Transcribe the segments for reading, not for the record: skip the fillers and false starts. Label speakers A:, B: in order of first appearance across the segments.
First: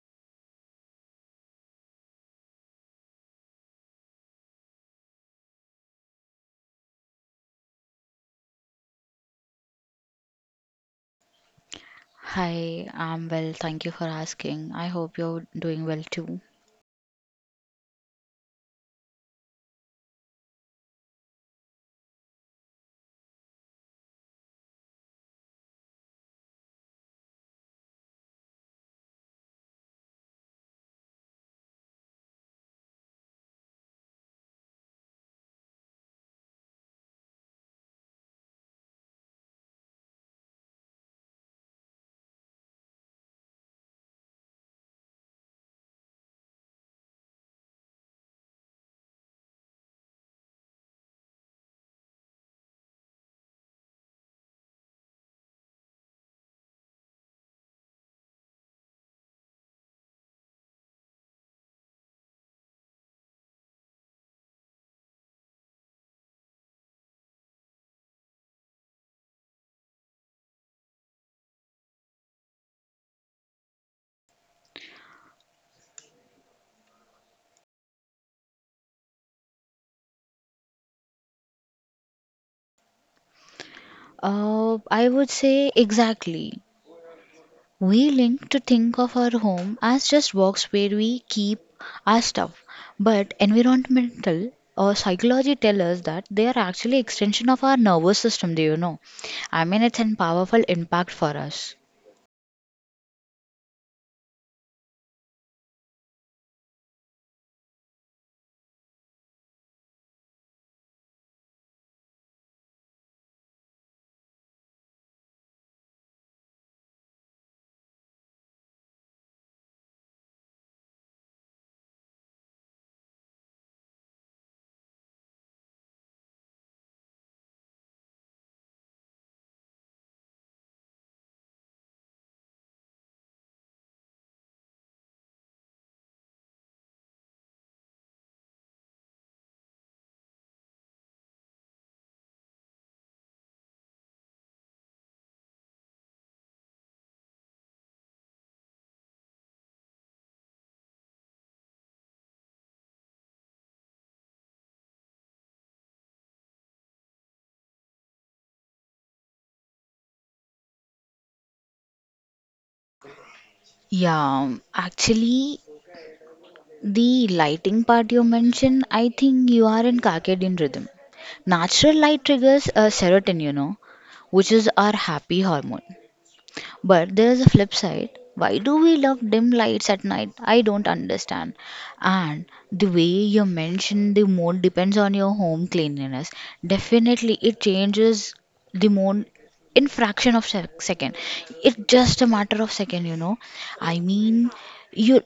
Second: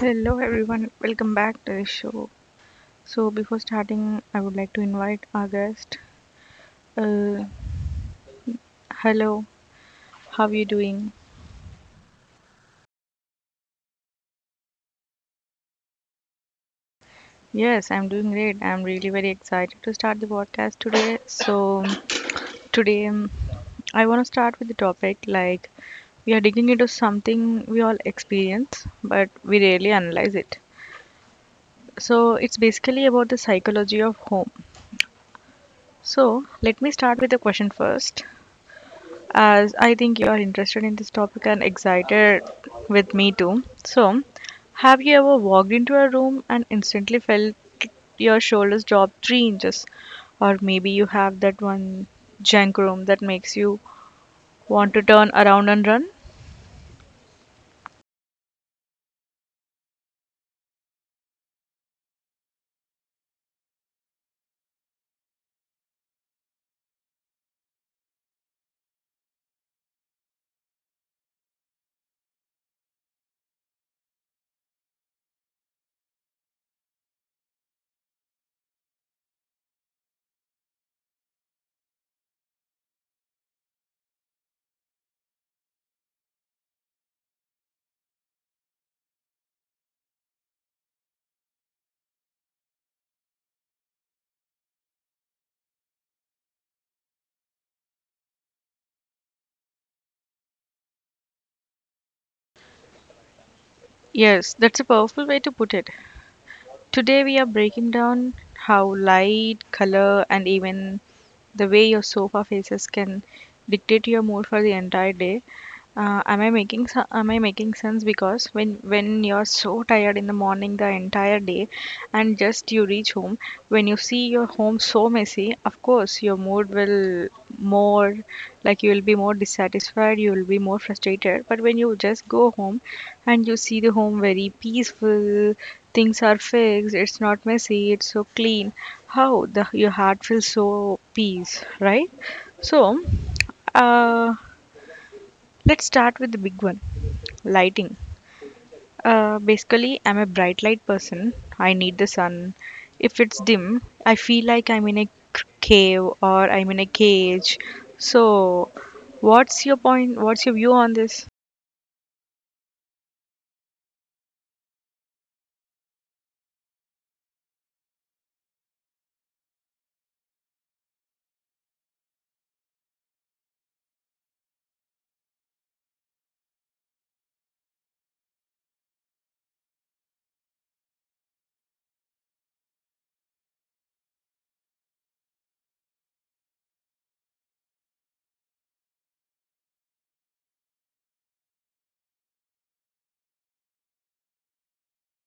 A: Hello, everyone. Welcome back to the show. So, before starting, I would like to invite our guest. Uh, Hello, how are you doing?
B: Hi, I'm well. Thank you for asking. I hope you're doing well too.
A: Yes, I'm doing great. I'm really very excited to start the podcast today. So, today I want to start with the topic like we are digging into something we all experience, but we rarely analyze it. So, it's basically about the psychology of home. So, let me start with a question first. As I think you are interested in this topic and excited with me too. So, have you ever walked into a room and instantly felt your shoulders drop 3 inches? Or maybe you have that one junk room that makes you want to turn around and run?
B: I would say exactly. We link to think of our home as just box where we keep our stuff, but environmental or psychology tell us that they are actually extension of our nervous system. Do you know? I mean, it's a powerful impact for us.
A: Yes, that's a powerful way to put it. Today, we are breaking down how light, color, and even the way your sofa faces can dictate your mood for the entire day. Am I making am I making sense? Because when you're so tired in the morning the entire day, and just you reach home, when you see your home so messy, of course your mood will more like you will be more dissatisfied, you will be more frustrated. But when you just go home, and you see the home very peaceful, things are fixed, it's not messy, it's so clean. How the your heart feels so peace, right? So. Uh, Let's start with the big one, lighting. Basically, I'm a bright light person. I need the sun. If it's dim, I feel like I'm in a c- cave, or I'm in a cage. So, what's your point? What's your view on this?
B: Yeah, actually, the lighting part you mentioned, I think you are in circadian rhythm. Natural light triggers a serotonin, you know, which is our happy hormone. But there is a flip side. Why do we love dim lights at night? I don't understand. And the way you mentioned the mood depends on your home cleanliness. Definitely, it changes the mood in fraction of second. It's just a matter of second, you know. I mean, you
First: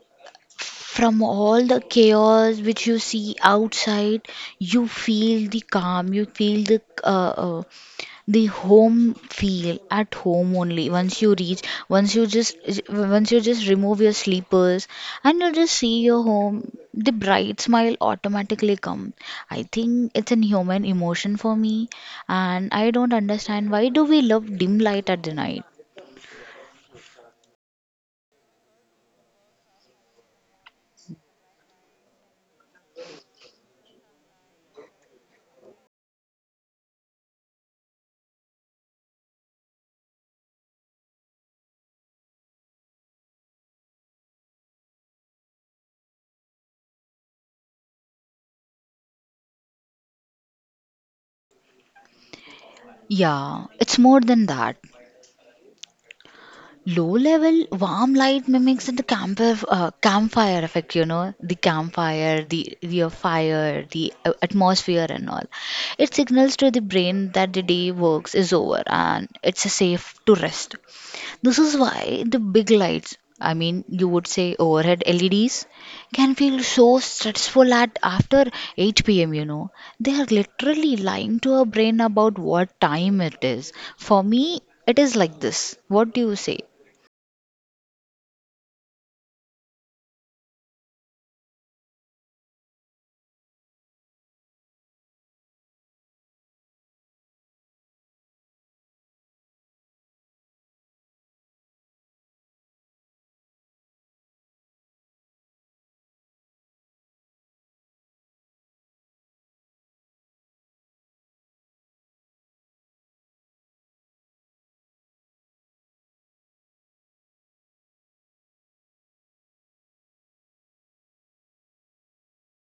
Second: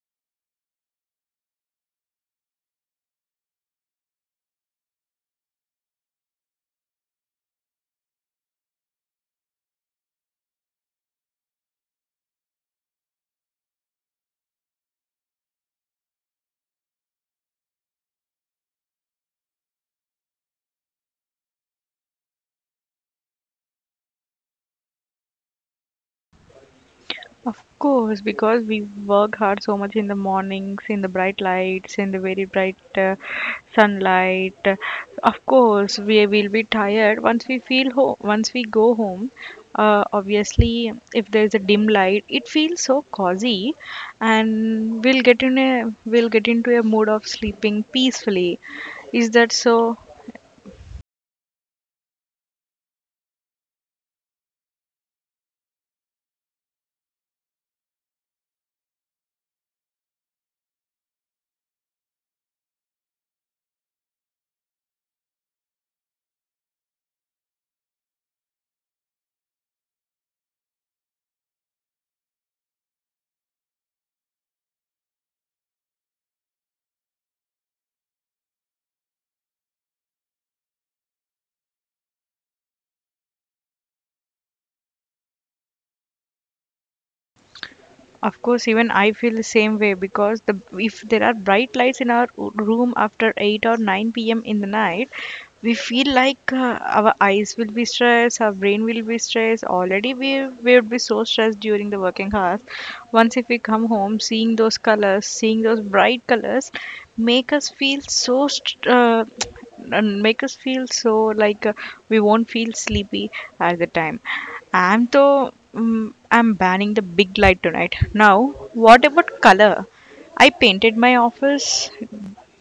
B: from all the chaos which you see outside, you feel the calm, you feel the home feel at home only. Once you reach, once you just remove your sleepers and you just see your home, the bright smile automatically come. I think it's an human emotion for me, and I don't understand why do we love dim light at the night.
A: Of course, because we work hard so much in the mornings, in the bright lights, in the very bright sunlight. Of course, we will be tired once we feel home. Once we go home, obviously, if there is a dim light, it feels so cozy, and we'll get in a we'll get into a mood of sleeping peacefully. Is that so?
B: Yeah, it's more than that. Low level warm light mimics the campfire effect, you know, the campfire, the fire, the atmosphere, and all. It signals to the brain that the day works is over and it's safe to rest. This is why the big lights, I mean, you would say overhead LEDs, can feel so stressful at after 8 p.m., you know. They are literally lying to our brain about what time it is. For me, it is like this. What do you say?
A: Of course, even I feel the same way because the if there are bright lights in our room after 8 or 9 p.m. in the night, we feel like our eyes will be stressed, our brain will be stressed. Already we would be so stressed during the working hours. Once if we come home, seeing those colors, seeing those bright colors, make us feel so and make us feel so like we won't feel sleepy at the time I'm though I'm banning the big light tonight. Now, what about color? I painted my office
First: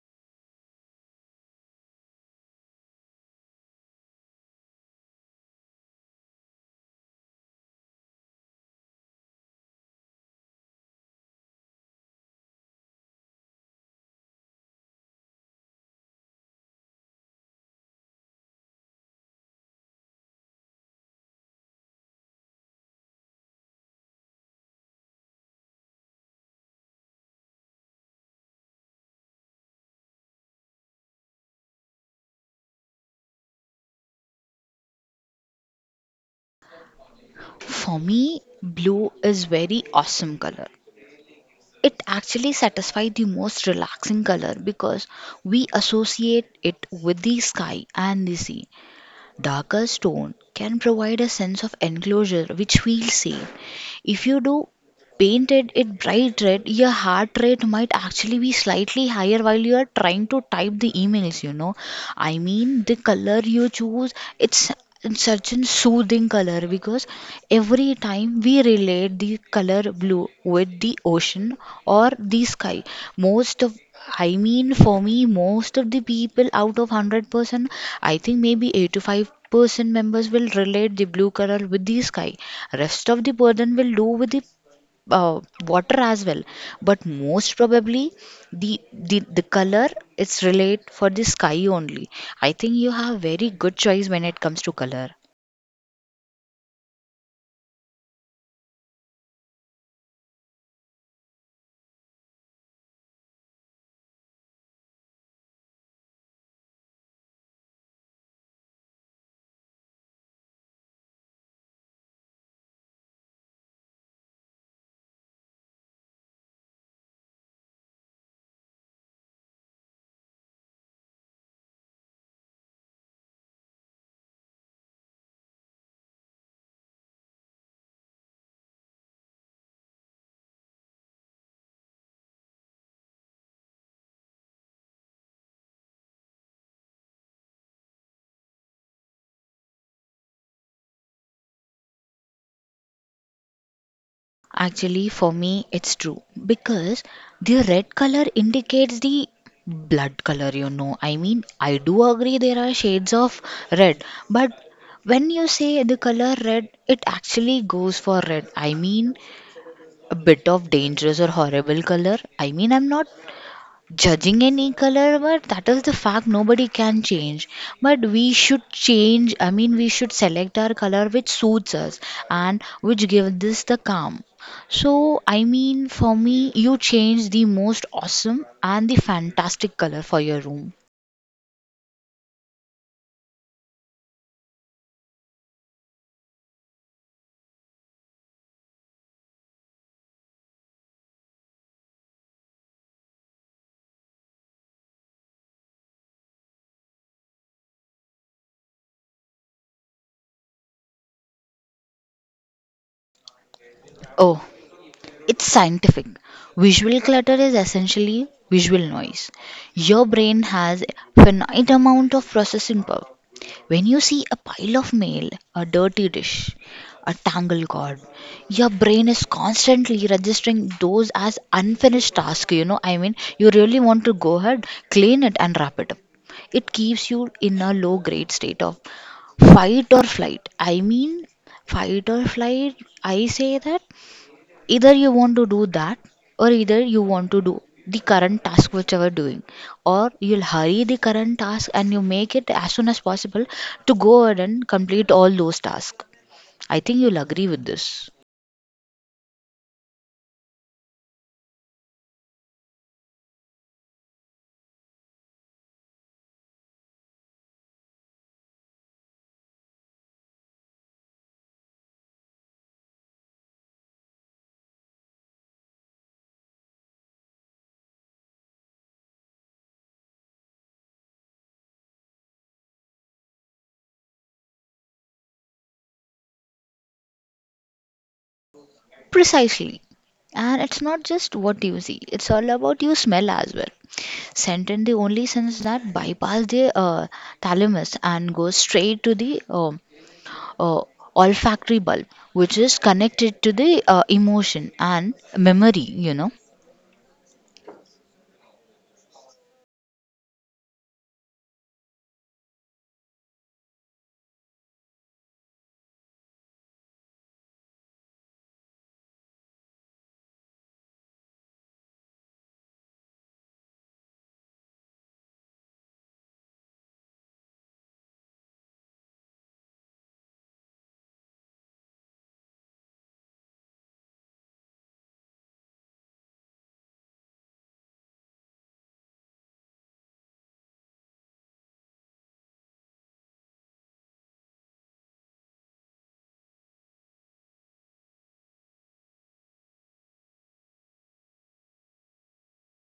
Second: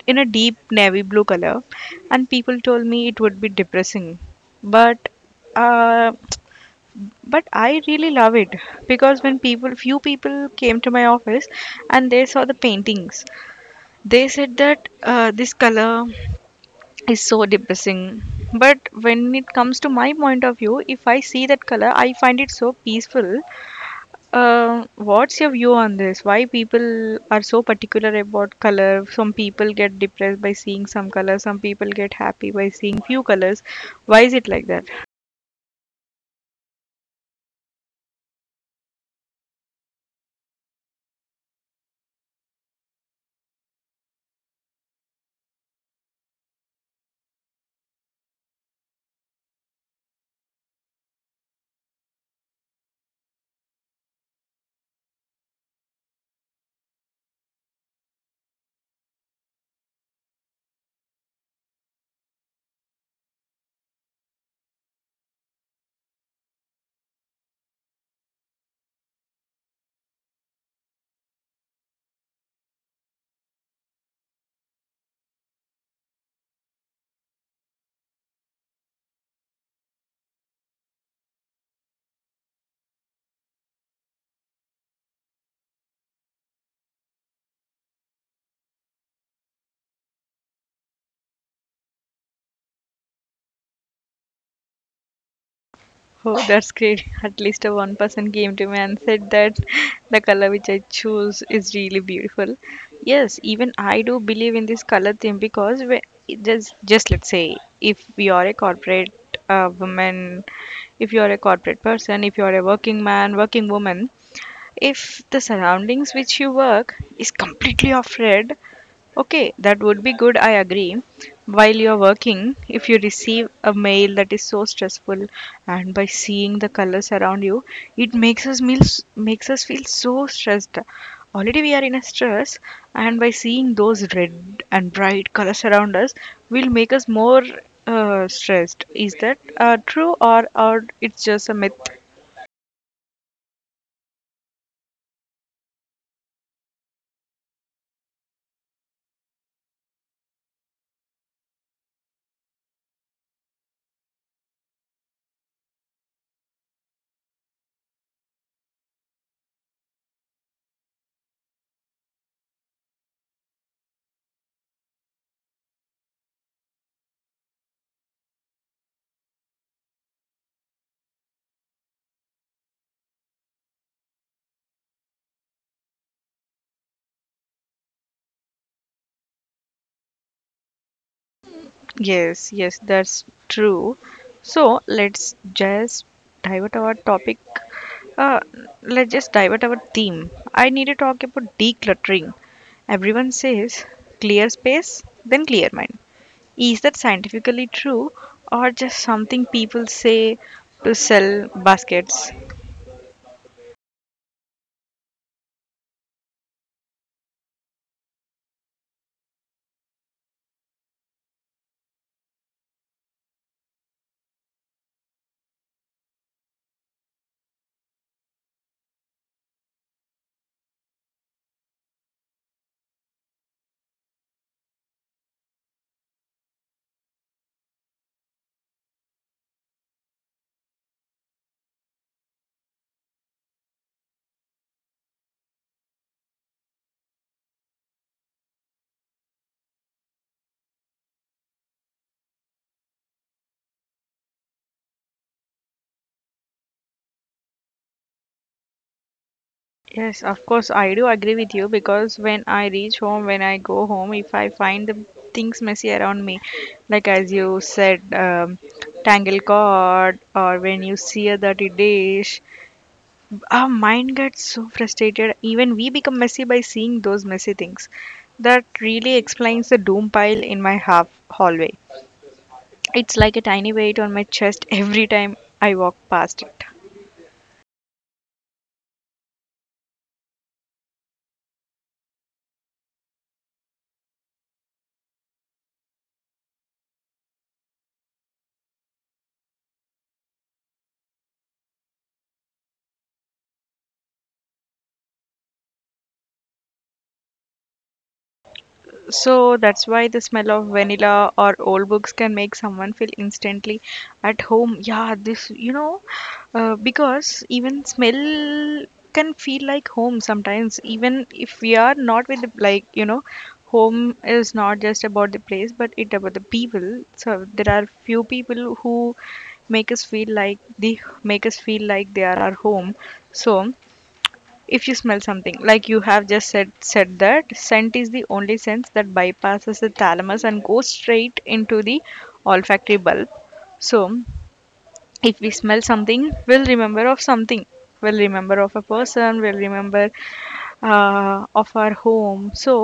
A: in a deep navy blue color, and people told me it would be depressing. But, uh, but I really love it because when people, few people came to my office, and they saw the paintings, they said that this color is so depressing. But when it comes to my point of view, if I see that color, I find it so peaceful. What's your view on this? Why people are so particular about color? Some people get depressed by seeing some colors. Some people get happy by seeing few colors. Why is it like that?
B: For me, blue is very awesome color. It actually satisfies the most relaxing color because we associate it with the sky and the sea. Darker stone can provide a sense of enclosure which feels safe. If you do painted it bright red, your heart rate might actually be slightly higher while you are trying to type the emails, you know. I mean, the color you choose, it's it's such a soothing color because every time we relate the color blue with the ocean or the sky, most of I mean, for me, most of the people out of 100%, I think maybe 85% members will relate the blue color with the sky. Rest of the burden will do with the uh, water as well. But most probably, the color it's relate for the sky only. I think you have very good choice when it comes to color.
A: Oh, that's great. At least a one person came to me and said that the color which I choose is really beautiful. Yes, even I do believe in this color thing because it just let's say if you are a corporate woman, if you are a corporate person, if you are a working man, working woman, if the surroundings which you work is completely off red, okay, that would be good, I agree. While you're working, if you receive a mail that is so stressful, and by seeing the colors around you, it makes us meals makes us feel so stressed. Already we are in a stress, and by seeing those red and bright colors around us will make us more stressed. Is that true, or it's just a myth?
B: Actually, for me, it's true because the red color indicates the blood color, you know. I mean, I do agree there are shades of red, but when you say the color red, it actually goes for red. I mean, a bit of dangerous or horrible color. I mean, I'm not judging any color but that is the fact nobody can change but we should change, I mean we should select our color which suits us and which gives us the calm. So I mean for me you change the most awesome and the fantastic color for your room.
A: Yes, yes, that's true. So let's just divert our topic. Uh, let's just divert our theme. I need to talk about decluttering. Everyone says clear space, then clear mind. Is that scientifically true or just something people say to sell baskets?
B: Oh, it's scientific. Visual clutter is essentially visual noise. Your brain has a finite amount of processing power. When you see a pile of mail, a dirty dish, a tangled cord, your brain is constantly registering those as unfinished tasks. You know, I mean, you really want to go ahead, clean it, and wrap it up. It keeps you in a low grade state of fight or flight. I mean, fight or flight, I say that either you want to do that or either you want to do the current task which you are doing or you'll hurry the current task and you make it as soon as possible to go ahead and complete all those tasks. I think you'll agree with this.
A: Yes, of course, I do agree with you because when I reach home, when I go home, if I find the things messy around me, like as you said, tangle cord, or when you see a dirty dish, our mind gets so frustrated. Even we become messy by seeing those messy things. That really explains the doom pile in my half hallway. It's like a tiny weight on my chest every time I walk past it.
B: Precisely, and it's not just what you see, it's all about you smell as well. Scent in the only sense that bypass the thalamus and goes straight to the uh, olfactory bulb, which is connected to the emotion and memory, you know.
A: So that's why the smell of vanilla or old books can make someone feel instantly at home. Yeah, because even smell can feel like home sometimes, even if we are not with the, home is not just about the place, but it about the people. So there are few people who make us feel like they are our home. So if you smell something like you have just said that scent is the only sense that bypasses the thalamus and goes straight into the olfactory bulb. So if we smell something, we'll remember of something, we'll remember of a person, we'll remember of our home. So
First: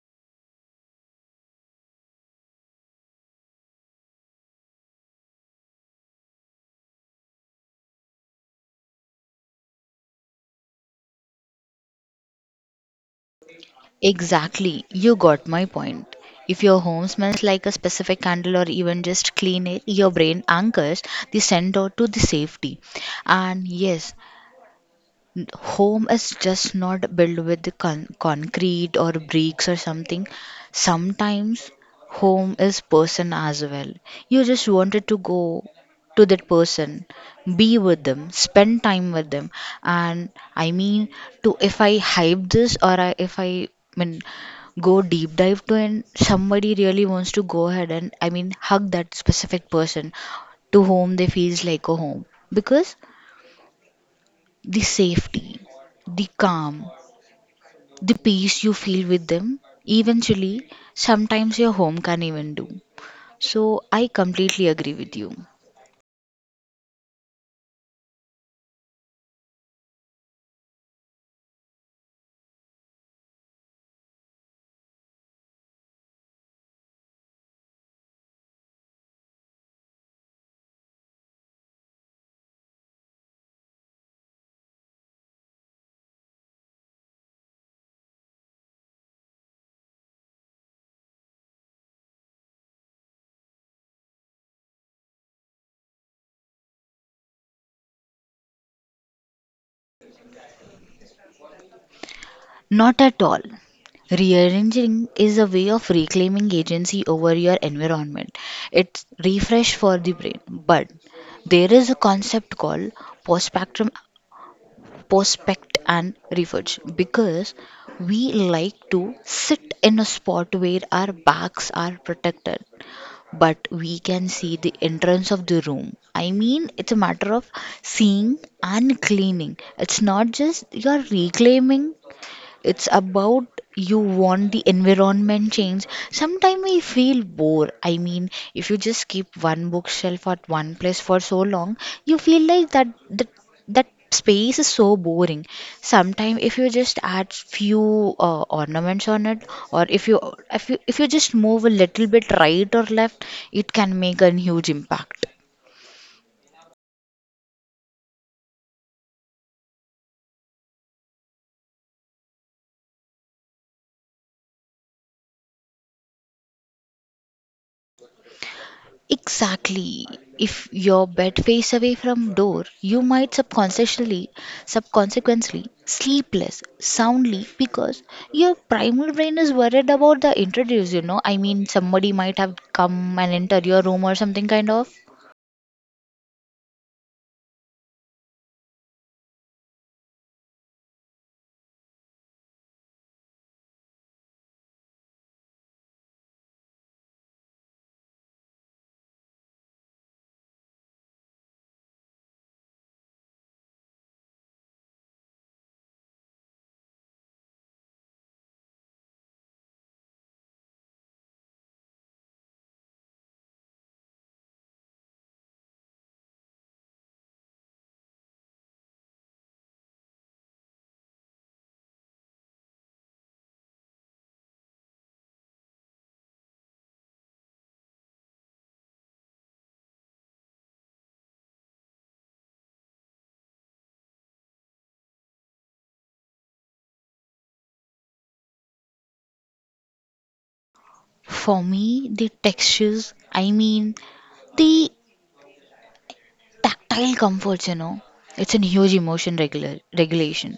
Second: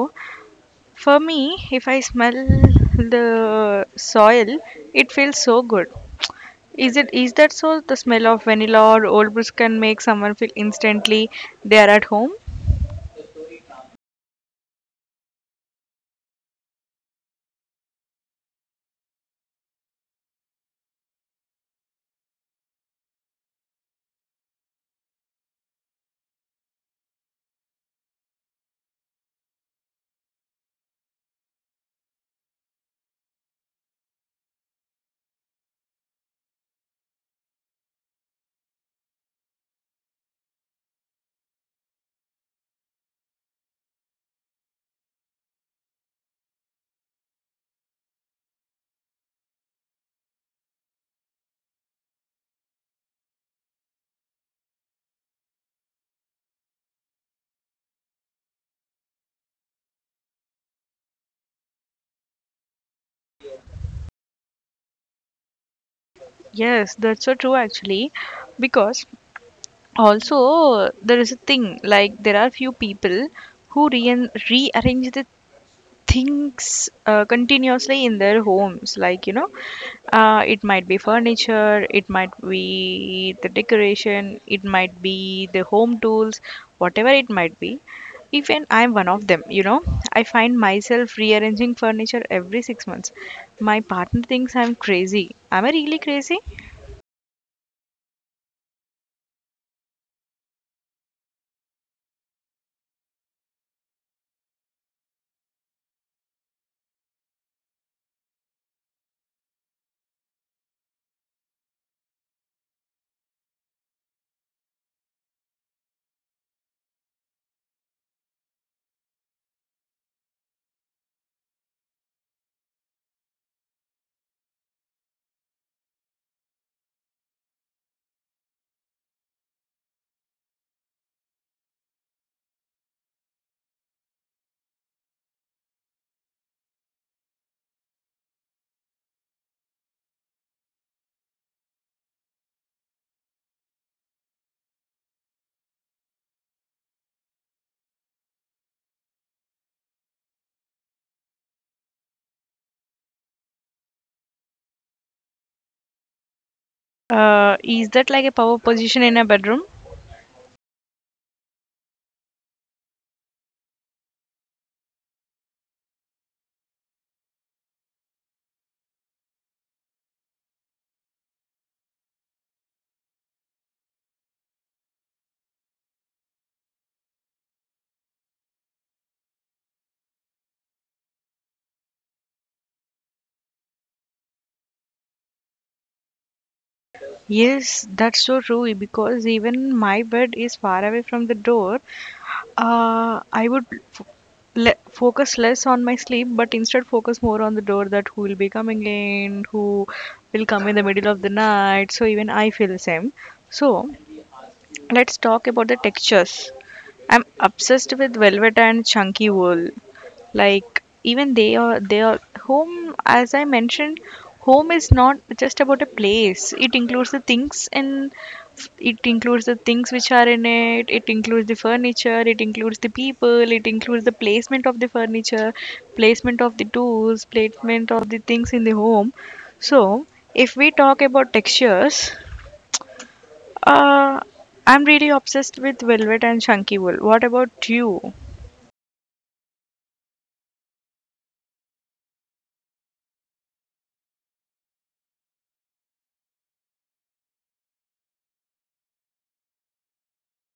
A: for me, if I smell the soil, it feels so good. Is it, is that so, the smell of vanilla or old brews can make someone feel instantly they are at home?
B: Exactly, you got my point. If your home smells like a specific candle or even just clean air, your brain anchors the sender to the safety. And yes, home is just not built with concrete or bricks or something. Sometimes home is person as well. You just wanted to go to that person, be with them, spend time with them. And I mean, to if I hype this or I, if I I mean go deep dive to and somebody really wants to go ahead and I mean hug that specific person to whom they feels like a home, because the safety, the calm, the peace you feel with them, eventually, sometimes your home can even do. So, I completely agree with you.
A: Yes, that's so true actually, because also there is a thing like there are few people who re rearrange the things continuously in their homes. Like you know, it might be furniture, it might be the decoration, it might be the home tools, whatever it might be. Even I'm one of them, you know. I find myself rearranging furniture every 6 months. My partner thinks I'm crazy. Am I really crazy?
B: Not at all. Rearranging is a way of reclaiming agency over your environment. It's refresh for the brain. But there is a concept called postpactrum prospect and refurge, because we like to sit in a spot where our backs are protected but we can see the entrance of the room. I mean, it's a matter of seeing and cleaning. It's not just you're reclaiming, it's about you want the environment change. Sometimes I feel bored, I mean if you just keep one bookshelf at one place for so long, you feel like that space is so boring. Sometimes if you just add few ornaments on it, or if you if you just move a little bit right or left, it can make a huge impact.
A: Is that like a power position in a bedroom?
B: Exactly. If your bed face away from door, you might subconsciously, subconsequently sleep less soundly because your primal brain is worried about the intruders. You know, I mean, somebody might have come and entered your room or something kind of.
A: Yes, that's so true because even my bed is far away from the door. I would f le focus less on my sleep, but instead focus more on the door that who will be coming in, who will come in the middle of the night. So even I feel the same. So let's talk about the textures. I'm obsessed with velvet and chunky wool. Like even they are home. As I mentioned, home is not just about a place. It includes the things in it includes the things which are in it, it includes the furniture, it includes the people, it includes the placement of the furniture, placement of the tools, placement of the things in the home. So if we talk about textures, uh, I'm really obsessed with velvet and chunky wool. What about you?
B: For me, the textures, I mean, the tactile comforts. You know, it's a huge emotion regular regulation.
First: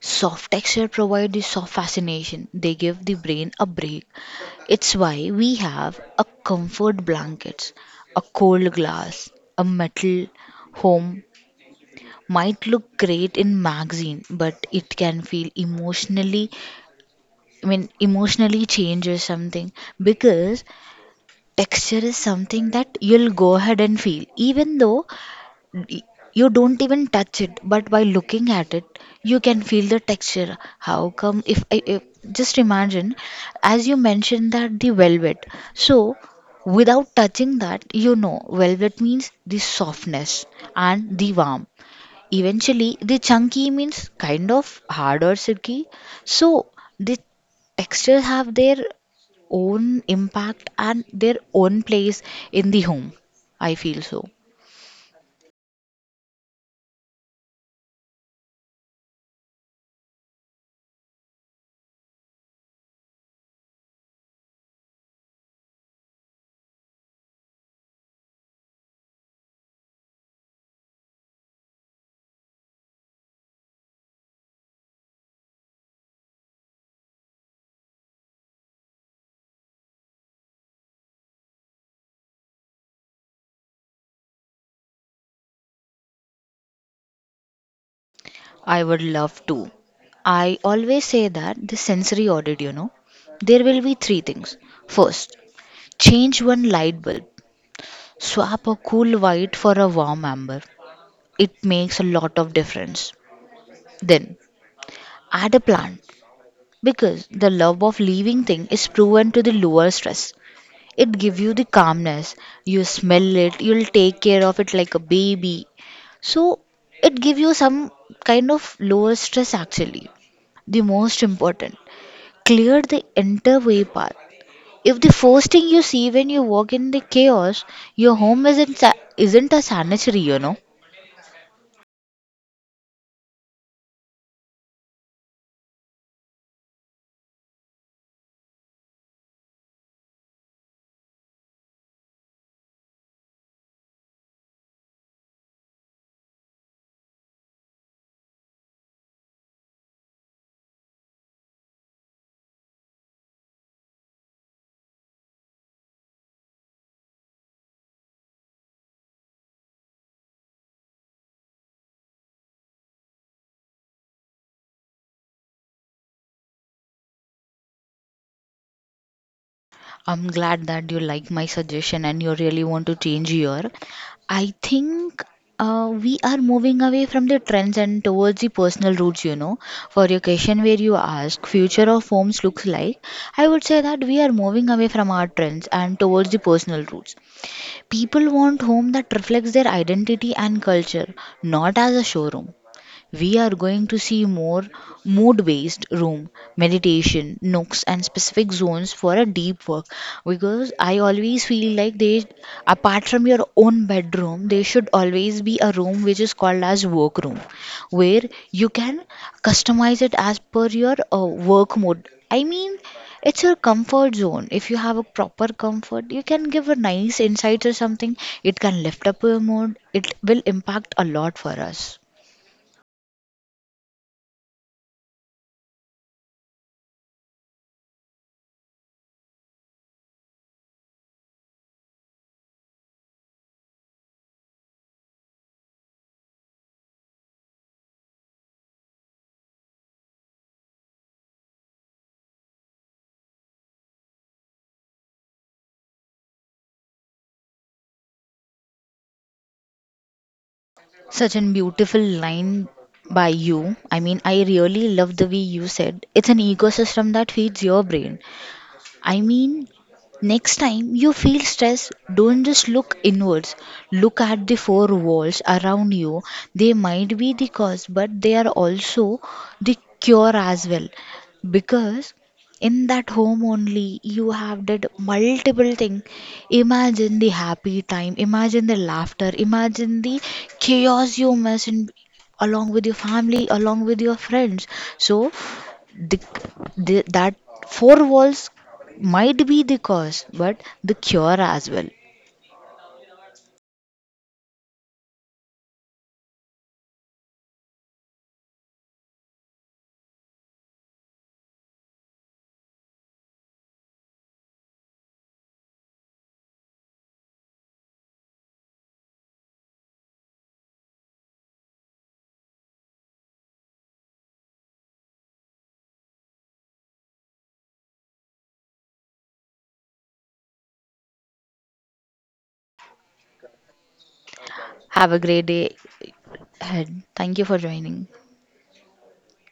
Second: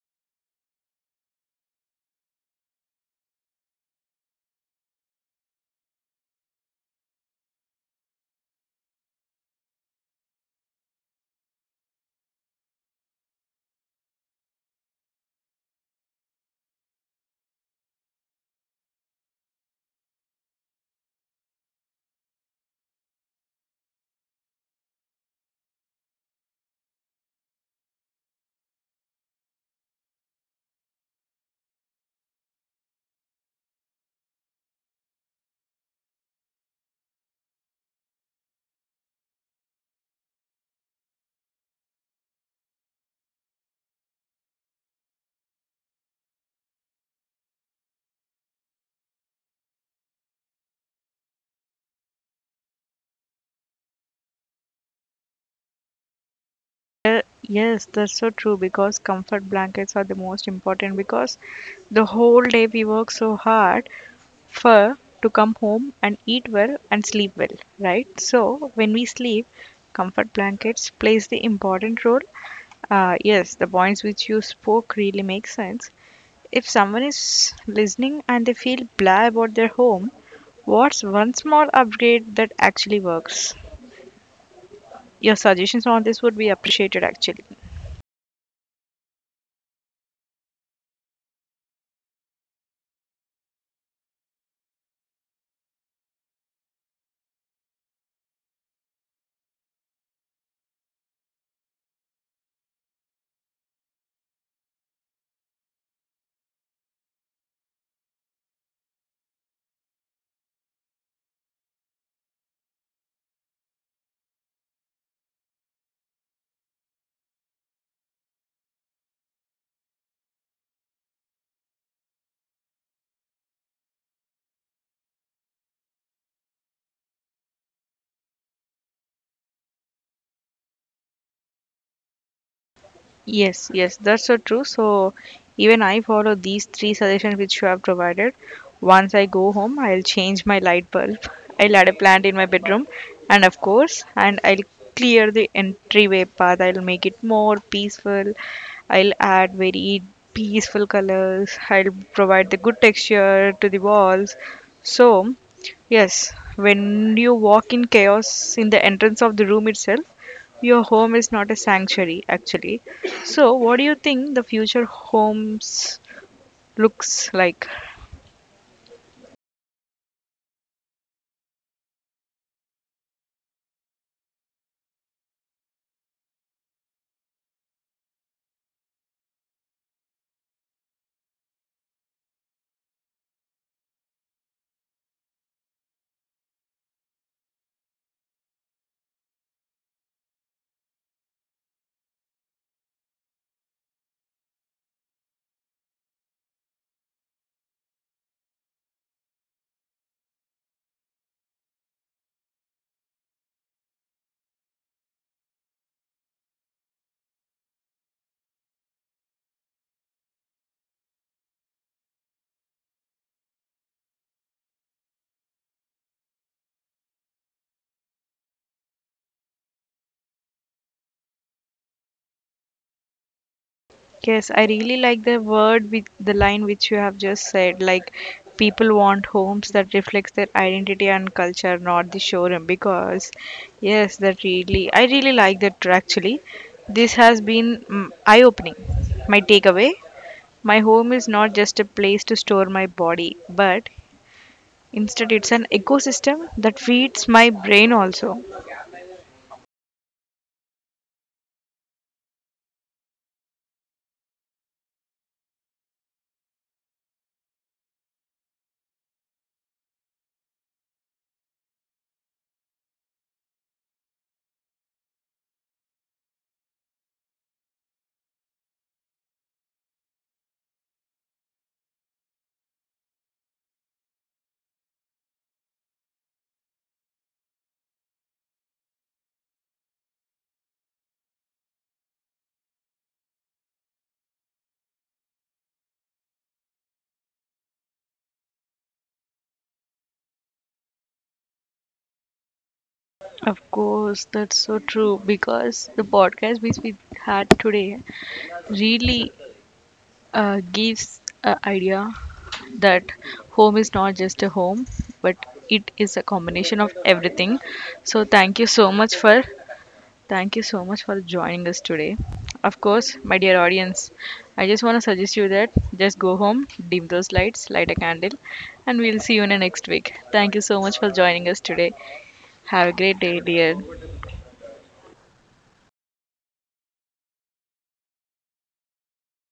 B: Soft texture provide the soft fascination. They give the brain a break. It's why we have a comfort blankets, a cold glass, a metal home might look great in magazine, but it can feel emotionally, I mean emotionally change or something, because texture is something that you'll go ahead and feel even though y- you don't even touch it, but by looking at it you can feel the texture. How come if just imagine as you mentioned that the velvet. So without touching that, you know velvet means the softness and the warm, eventually the chunky means kind of hard or silky. So the textures have their own impact and their own place in the home, I feel so.
A: Uh, Yes, that's so true because comfort blankets are the most important because the whole day we work so hard for to come home and eat well and sleep well, right? So when we sleep, comfort blankets plays the important role. Yes, the points which you spoke really make sense. If someone is listening and they feel blah about their home, what's one small upgrade that actually works? Your suggestions on this would be appreciated actually.
B: I would love to. I always say that the sensory audit, you know, there will be three things. First, change one light bulb, swap a cool white for a warm amber. It makes a lot of difference. Then, add a plant because the love of living thing is proven to the lower stress. It gives you the calmness. You smell it, you'll take care of it like a baby. So, it gives you some kind of lower stress. Actually the most important, clear the entire way path. If the first thing you see when you walk in the chaos, your home isn't a sanitary, you know.
A: Yes, yes, that's so true. So even I follow these three suggestions which you have provided. Once I go home, I'll change my light bulb. I'll add a plant in my bedroom, and of course, and I'll clear the entryway path. I'll make it more peaceful. I'll add very peaceful colors. I'll provide the good texture to the walls. So, yes, when you walk in chaos in the entrance of the room itself, your home is not a sanctuary, actually. So, what do you think the future homes looks like?
B: I'm glad that you like my suggestion and you really want to change your. I think we are moving away from the trends and towards the personal roots, you know. For your question where you ask future of homes looks like, I would say that we are moving away from our trends and towards the personal roots. People want home that reflects their identity and culture, not as a showroom. We are going to see more mood based room, meditation, nooks, and specific zones for a deep work, because I always feel like they, apart from your own bedroom, there should always be a room which is called as work room where you can customize it as per your work mode. I mean, it's your comfort zone. If you have a proper comfort, you can give a nice insights or something. It can lift up your mood. It will impact a lot for us.
A: Yes, I really like the word with the line which you have just said. Like, people want homes that reflects their identity and culture, not the showroom. Because, yes, that really, I really like that actually. This has been eye-opening. My takeaway. My home is not just a place to store my body, but instead, it's an ecosystem that feeds my brain also.
B: Such a beautiful line by you. I mean, I really love the way you said it's an ecosystem that feeds your brain. I mean, next time you feel stressed, don't just look inwards. Look at the four walls around you. They might be the cause, but they are also the cure as well. Because in that home only you have did multiple things. Imagine the happy time, imagine the laughter, imagine the chaos you mess in along with your family, along with your friends. So, the, the that four walls might be the cause but the cure as well.
A: Of course, that's so true because the podcast which we had today really gives an idea that home is not just a home, but it is a combination of everything. So, thank you so much for joining us today. Of course, my dear audience, I just want to suggest you that just go home, dim those lights, light a candle, and we'll see you in the next week. Thank you so much for joining us today. Have a great day, dear.
B: Have a great day ahead. Thank you for joining.